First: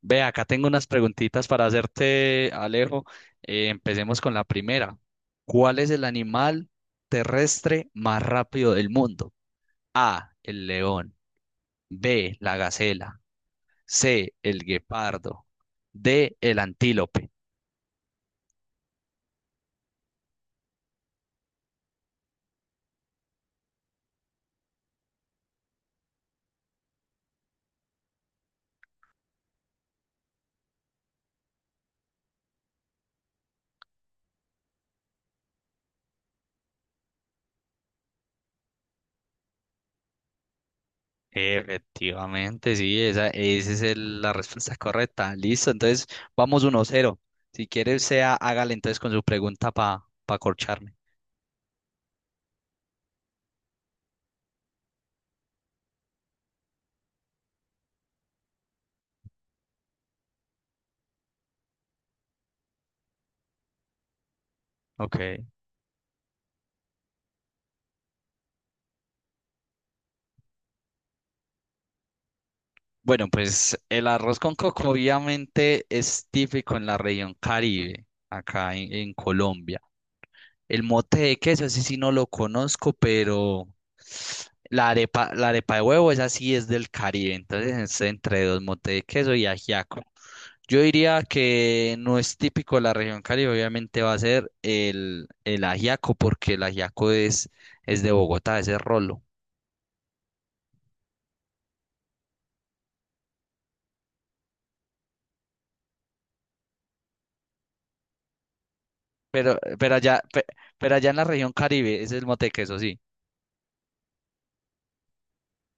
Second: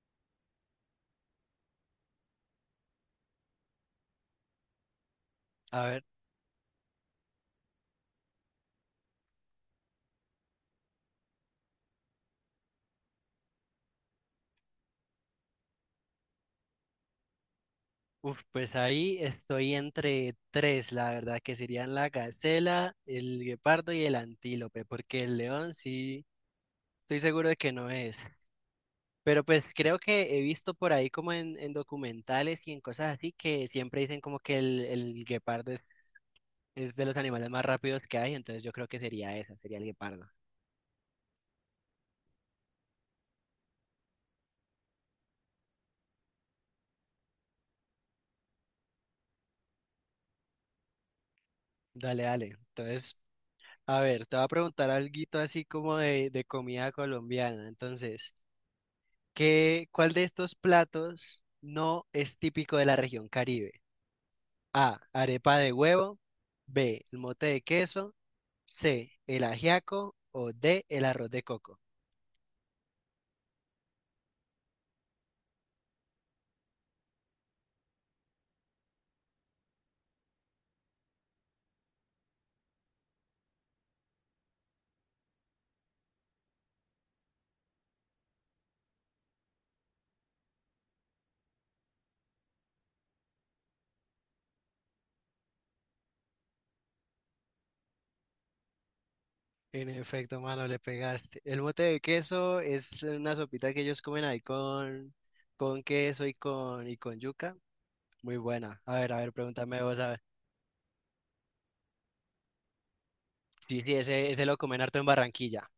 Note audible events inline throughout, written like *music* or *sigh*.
Ve, acá tengo unas preguntitas para hacerte, Alejo. Empecemos con la primera. ¿Cuál A es ver, el animal terrestre más rápido del mundo? A, el león. B, la gacela. C, el guepardo. D, el antílope. Pues ahí estoy entre tres, la verdad, que serían la gacela, el guepardo y el antílope, porque el león sí, estoy seguro de que no es. Pero pues creo que he visto por ahí como en documentales y en cosas así que siempre dicen como que el guepardo es de los animales más rápidos que hay, entonces yo creo que sería esa, sería el guepardo. Efectivamente, sí, esa es la respuesta correcta. Listo, entonces vamos uno cero. Si quieres, sea, hágale entonces con su pregunta para pa corcharme. Dale, dale. Entonces, a ver, te voy a preguntar algo así como de comida colombiana. Entonces, ¿cuál de estos platos no es típico de la región Caribe? A, Ok. arepa de huevo, B, el mote de queso, C, el ajiaco o D, el arroz de coco. Bueno, pues el arroz con coco obviamente es típico en la región Caribe, acá en Colombia. El mote de queso, ese sí no lo conozco, pero la arepa de huevo, esa sí es del Caribe, entonces es entre dos motes de queso y ajiaco. Yo diría que no es típico de la región Caribe, obviamente va a ser el ajiaco, porque el ajiaco es de Bogotá, ese es rolo. En efecto, mano, le pegaste. El mote de queso es una sopita que ellos comen ahí con queso y con yuca. Muy buena. A ver, pregúntame Pero vos, a allá, ver. Pero allá en la región Caribe, ese es el mote de queso, sí. Sí, sí, ese lo comen harto en Barranquilla.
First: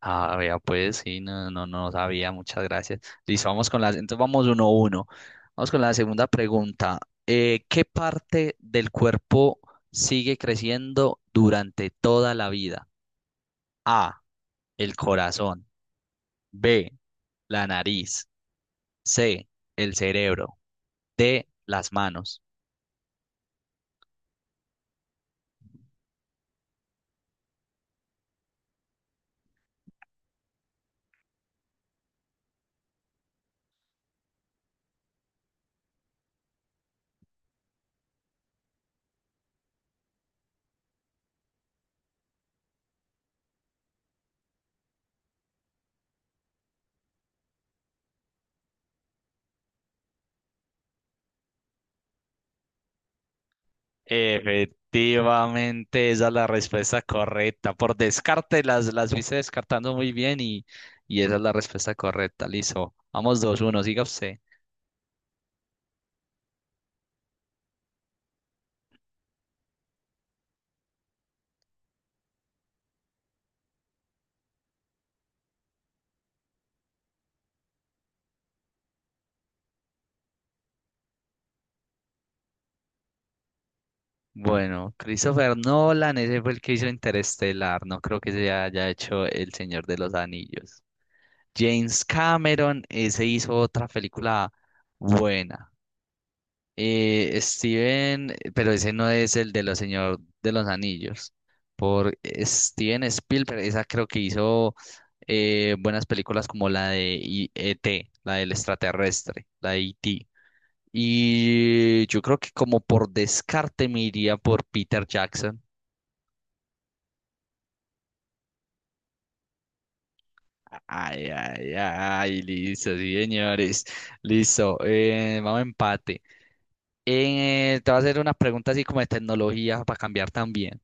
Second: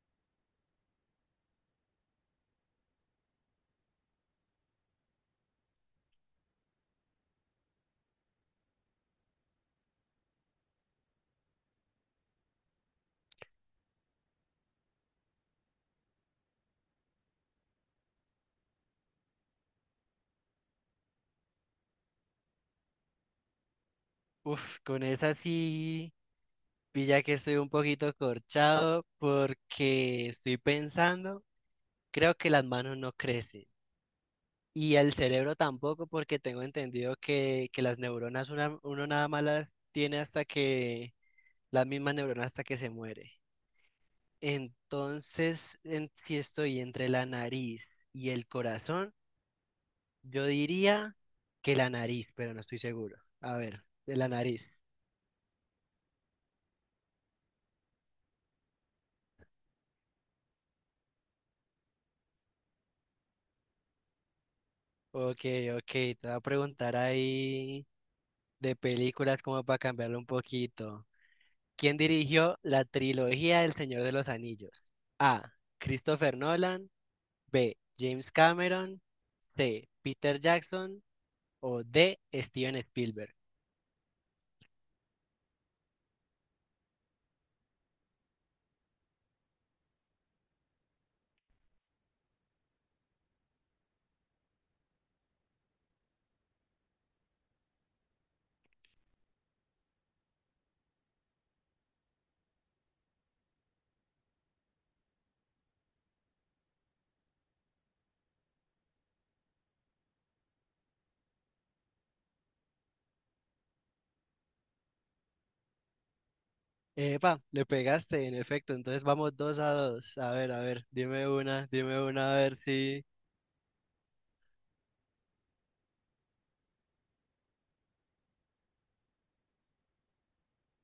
Ah, vea, pues sí, no, no, no sabía, muchas gracias. Listo, vamos con entonces vamos uno a uno. Vamos con la segunda pregunta. ¿Qué parte del cuerpo sigue creciendo durante toda la vida? A, el corazón. B, la nariz. C, el cerebro. D, las manos. Uf, con esa sí. Pilla que estoy un poquito corchado porque estoy pensando, creo que las manos no crecen y el cerebro tampoco porque tengo entendido que las neuronas uno nada más las tiene hasta que, las mismas neuronas hasta que se muere. Entonces, si estoy entre la nariz y el corazón, yo diría que la nariz, pero no estoy seguro. A ver, de la nariz. Efectivamente, esa es la respuesta correcta. Por descarte, las fuiste descartando muy bien y esa es la respuesta correcta. Listo. Vamos dos uno, siga usted. Ok, ok, te voy a preguntar ahí. De películas como para cambiarlo un poquito. ¿Quién dirigió la trilogía del Señor de los Anillos? A, Christopher Nolan. B, James Cameron. C, Peter Jackson. O D, Steven Spielberg. Bueno, Christopher Nolan, ese fue el que hizo Interestelar. No creo que se haya hecho El Señor de los Anillos. James Cameron, ese hizo otra película buena. Pero ese no es el de los Señor de los Anillos. Por Steven Spielberg, esa creo que hizo buenas películas como la de E.T., la del extraterrestre, la de E.T. Y yo creo que como por descarte me iría por Peter Jackson. Epa, le pegaste, en efecto. Entonces vamos dos a dos. A ver, dime Ay, una, ay, dime una, a ay, ver listo, si. sí, señores. Listo, vamos a empate. Te voy a hacer una pregunta así como de tecnología para cambiar también.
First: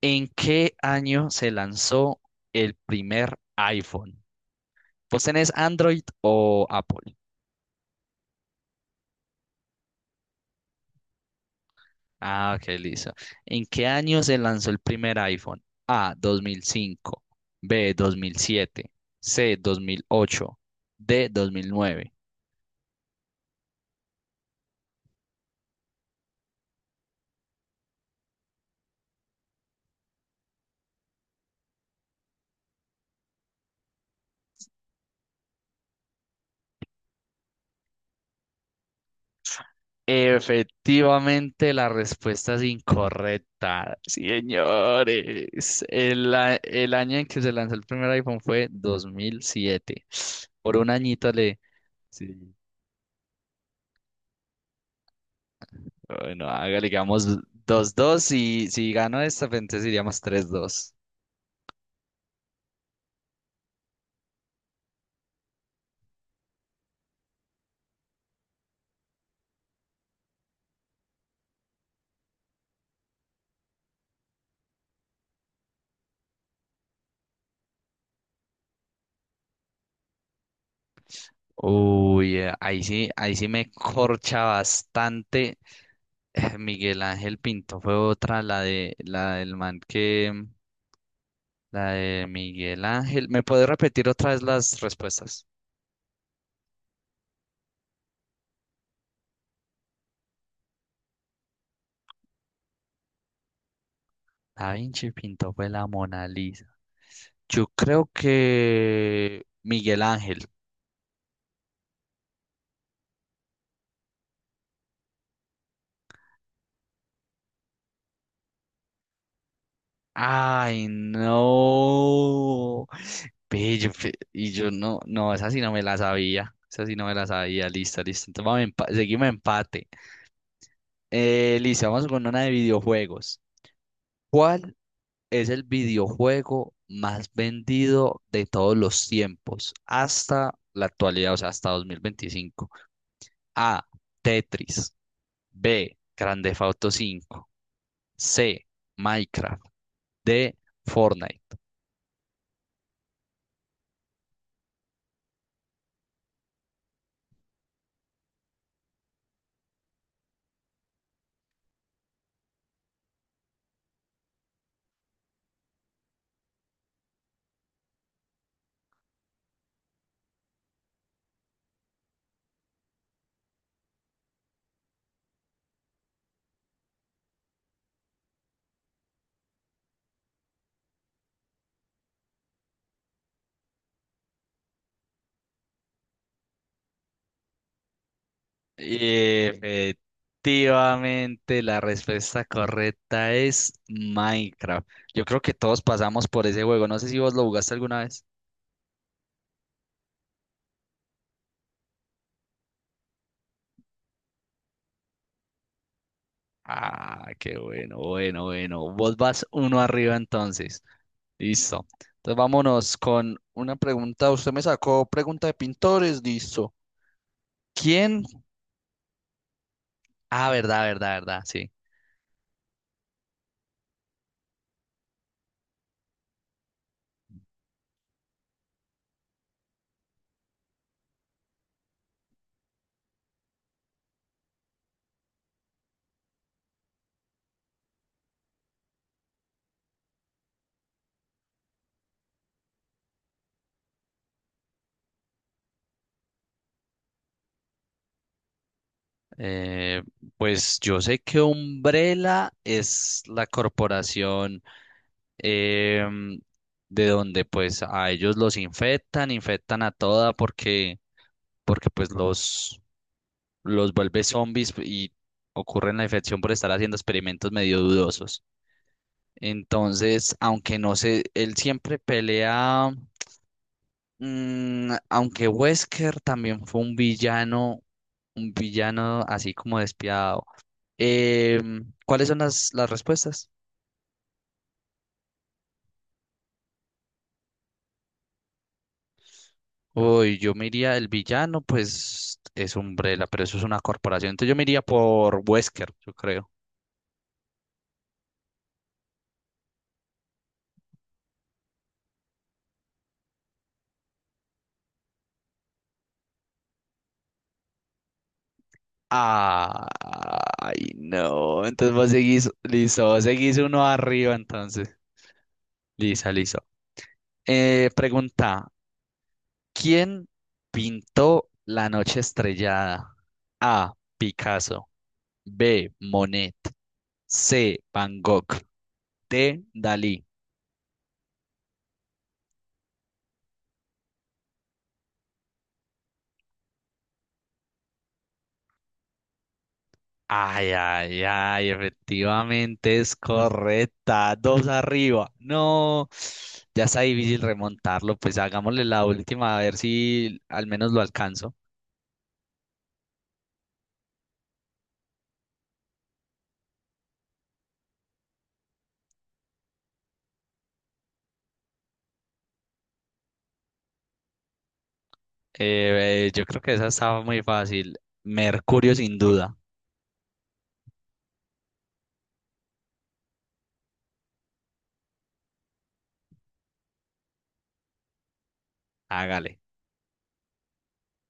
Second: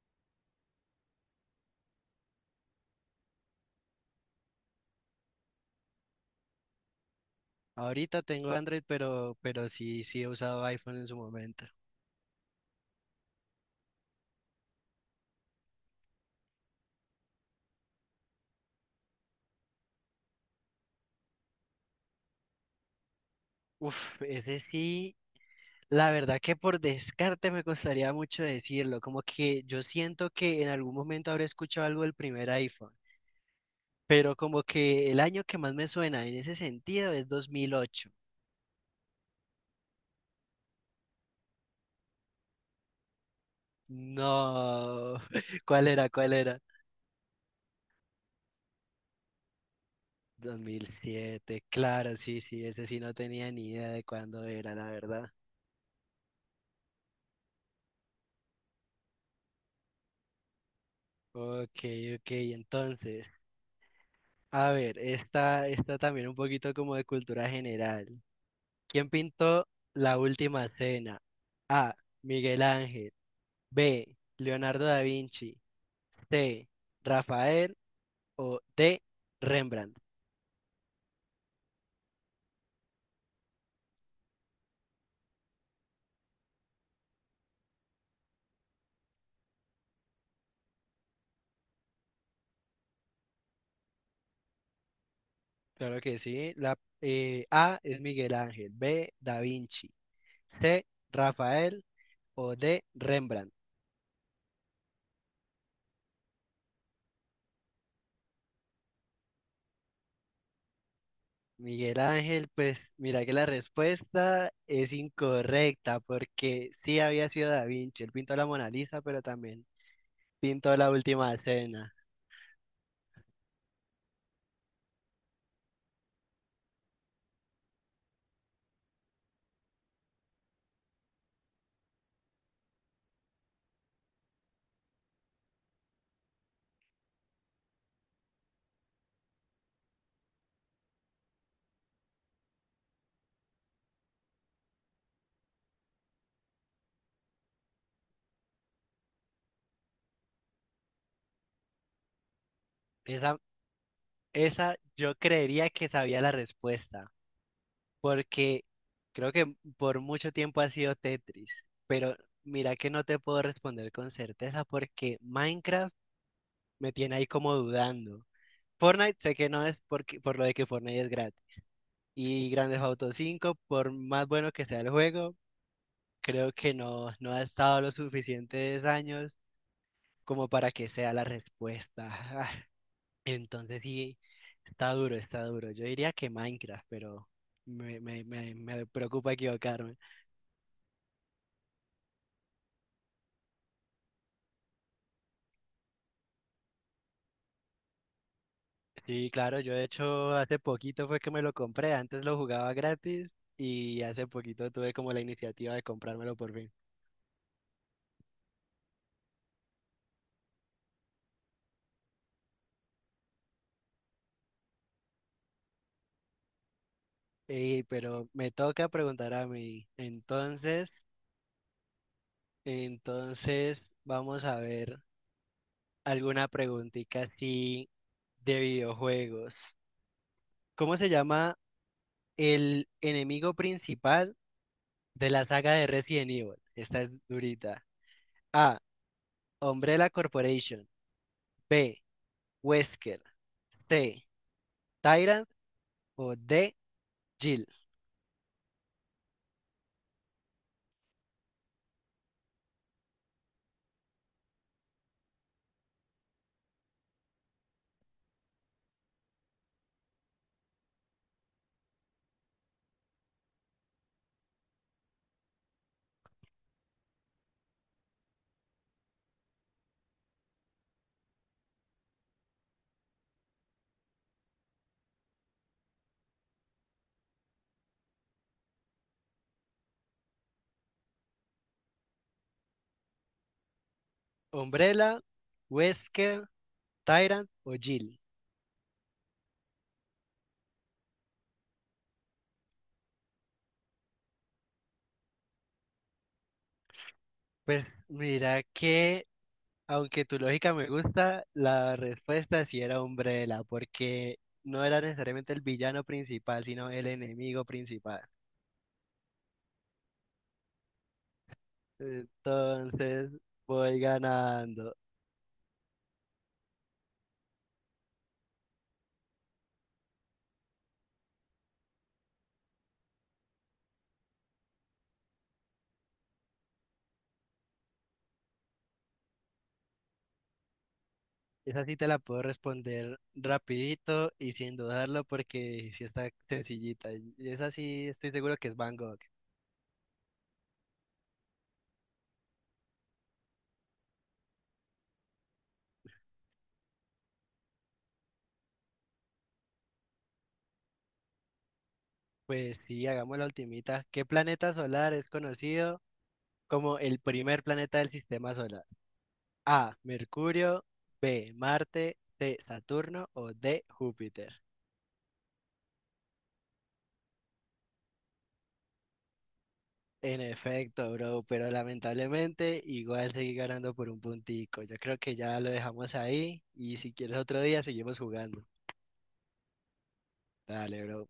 ¿En qué año se lanzó el primer iPhone? ¿Vos tenés Android o Apple? Ahorita tengo Android, pero sí, sí he usado iPhone en su momento. Ah, ok, listo. ¿En qué año se lanzó el primer iPhone? A, 2005, B, 2007, C, 2008, D, 2009. Uf, ese sí. La verdad que por descarte me costaría mucho decirlo, como que yo siento que en algún momento habré escuchado algo del primer iPhone, pero como que el año que más me suena en ese sentido es 2008. Efectivamente, la respuesta es incorrecta, No, *laughs* señores. ¿cuál era? ¿Cuál era? El año en que se lanzó el primer iPhone fue 2007. Por un añito le... 2007, claro, sí, Sí. sí, ese sí no tenía ni idea de cuándo era, la verdad. Bueno, hágale, digamos dos 2, y si gano esta, pues, entonces iríamos tres dos. Ok, ok, entonces, a ver, esta también un poquito como de cultura general. ¿Quién pintó La Última Cena? A, Miguel Ángel. B, Leonardo da Vinci. C, Rafael. O D, Rembrandt. Uy, ahí sí me corcha bastante. Miguel Ángel Pinto fue otra, la de la del man que la de Miguel Ángel. ¿Me puede repetir otra vez las respuestas? Claro que sí. A es Miguel Ángel. B, Da Vinci. C, Rafael. O D, Rembrandt. Da Vinci Pinto fue la Mona Lisa. Yo creo que Miguel Ángel. Miguel Ángel, pues mira que la respuesta es incorrecta porque sí había sido Da Vinci. Él pintó la Mona Lisa, pero también pintó Ay, la Última Cena. no. Ve, yo y yo no, no, esa sí no me la sabía. Esa sí no me la sabía. Listo, listo. Entonces vamos a seguimos empate. Listo, vamos con una de videojuegos. ¿Cuál es el videojuego más vendido de todos los tiempos hasta la actualidad, o sea, hasta 2025? A. Tetris. B. Grand Theft Auto 5. C. Minecraft. D. Fortnite. Esa, Esa yo creería que sabía la respuesta, porque creo que por mucho tiempo ha sido Tetris, pero mira que no te puedo responder con certeza porque Minecraft me tiene ahí como dudando. Fortnite sé que no es porque, por lo de que Fortnite es gratis. Y Grand Theft Auto 5, por más bueno que sea el juego, creo que no, no ha estado los suficientes años como para que sea la respuesta. *laughs* Entonces sí, está duro, está duro. Yo diría que Minecraft, pero me preocupa Y equivocarme. efectivamente, la respuesta correcta es Minecraft. Yo creo que todos pasamos por ese juego. No sé si vos lo jugaste alguna vez. Sí, claro, yo de hecho hace poquito fue que me lo compré, antes lo jugaba gratis y hace poquito tuve como la iniciativa de comprármelo por fin. Ah, qué bueno, bueno, bueno. Vos vas uno arriba entonces. Listo. Entonces vámonos con una pregunta. Usted me sacó pregunta de pintores, listo. Ey, ¿Quién? pero me toca preguntar a mí, Ah, verdad, entonces, verdad, verdad, sí. entonces vamos a ver alguna preguntita así de videojuegos. ¿Cómo se llama el enemigo principal de la saga de Resident Evil? Esta es durita. A, Umbrella Corporation. B, Wesker. C, Tyrant. O D, Jill. Eh, pues yo sé que Umbrella es la corporación. em, de donde pues a ellos los infectan, infectan a toda porque, porque pues los vuelve zombies y ocurre la infección por estar haciendo experimentos medio dudosos. Entonces, aunque no sé, él siempre pelea, aunque Wesker también fue un villano así como despiadado. ¿Cuáles son las respuestas? Umbrella, Wesker, Tyrant o Jill. Uy, yo me iría, el villano, pues es Umbrella, pero eso es una corporación. Entonces yo me iría por Wesker, yo creo. Pues mira que, aunque tu lógica me gusta, la respuesta sí era Umbrella, porque no era necesariamente el villano principal, sino el enemigo principal. Ay, no. Entonces vos seguís, listo, vos Entonces seguís uno voy arriba, entonces. ganando. Lisa, listo. Pregunta: ¿Quién pintó La Noche Estrellada? A. Picasso. B. Monet. C. Van Gogh. D. Dalí. Esa sí te la puedo responder rapidito y sin dudarlo porque sí está sencillita. Y esa sí estoy seguro que es Van Gogh. Ay, ay, ay, efectivamente es correcta. Dos arriba. No, ya está difícil remontarlo. Pues hagámosle la última a ver si al menos lo alcanzo. Pues sí, hagamos la ultimita. ¿Qué planeta solar es conocido como el primer planeta del sistema solar? A, Mercurio, B, Marte, C, Saturno o D, Júpiter. Yo creo que esa estaba muy fácil. Mercurio, sin duda. En efecto, bro, pero lamentablemente igual seguí ganando por un puntico. Yo creo que ya lo dejamos ahí y si quieres otro día seguimos jugando. Hágale. Dale, bro.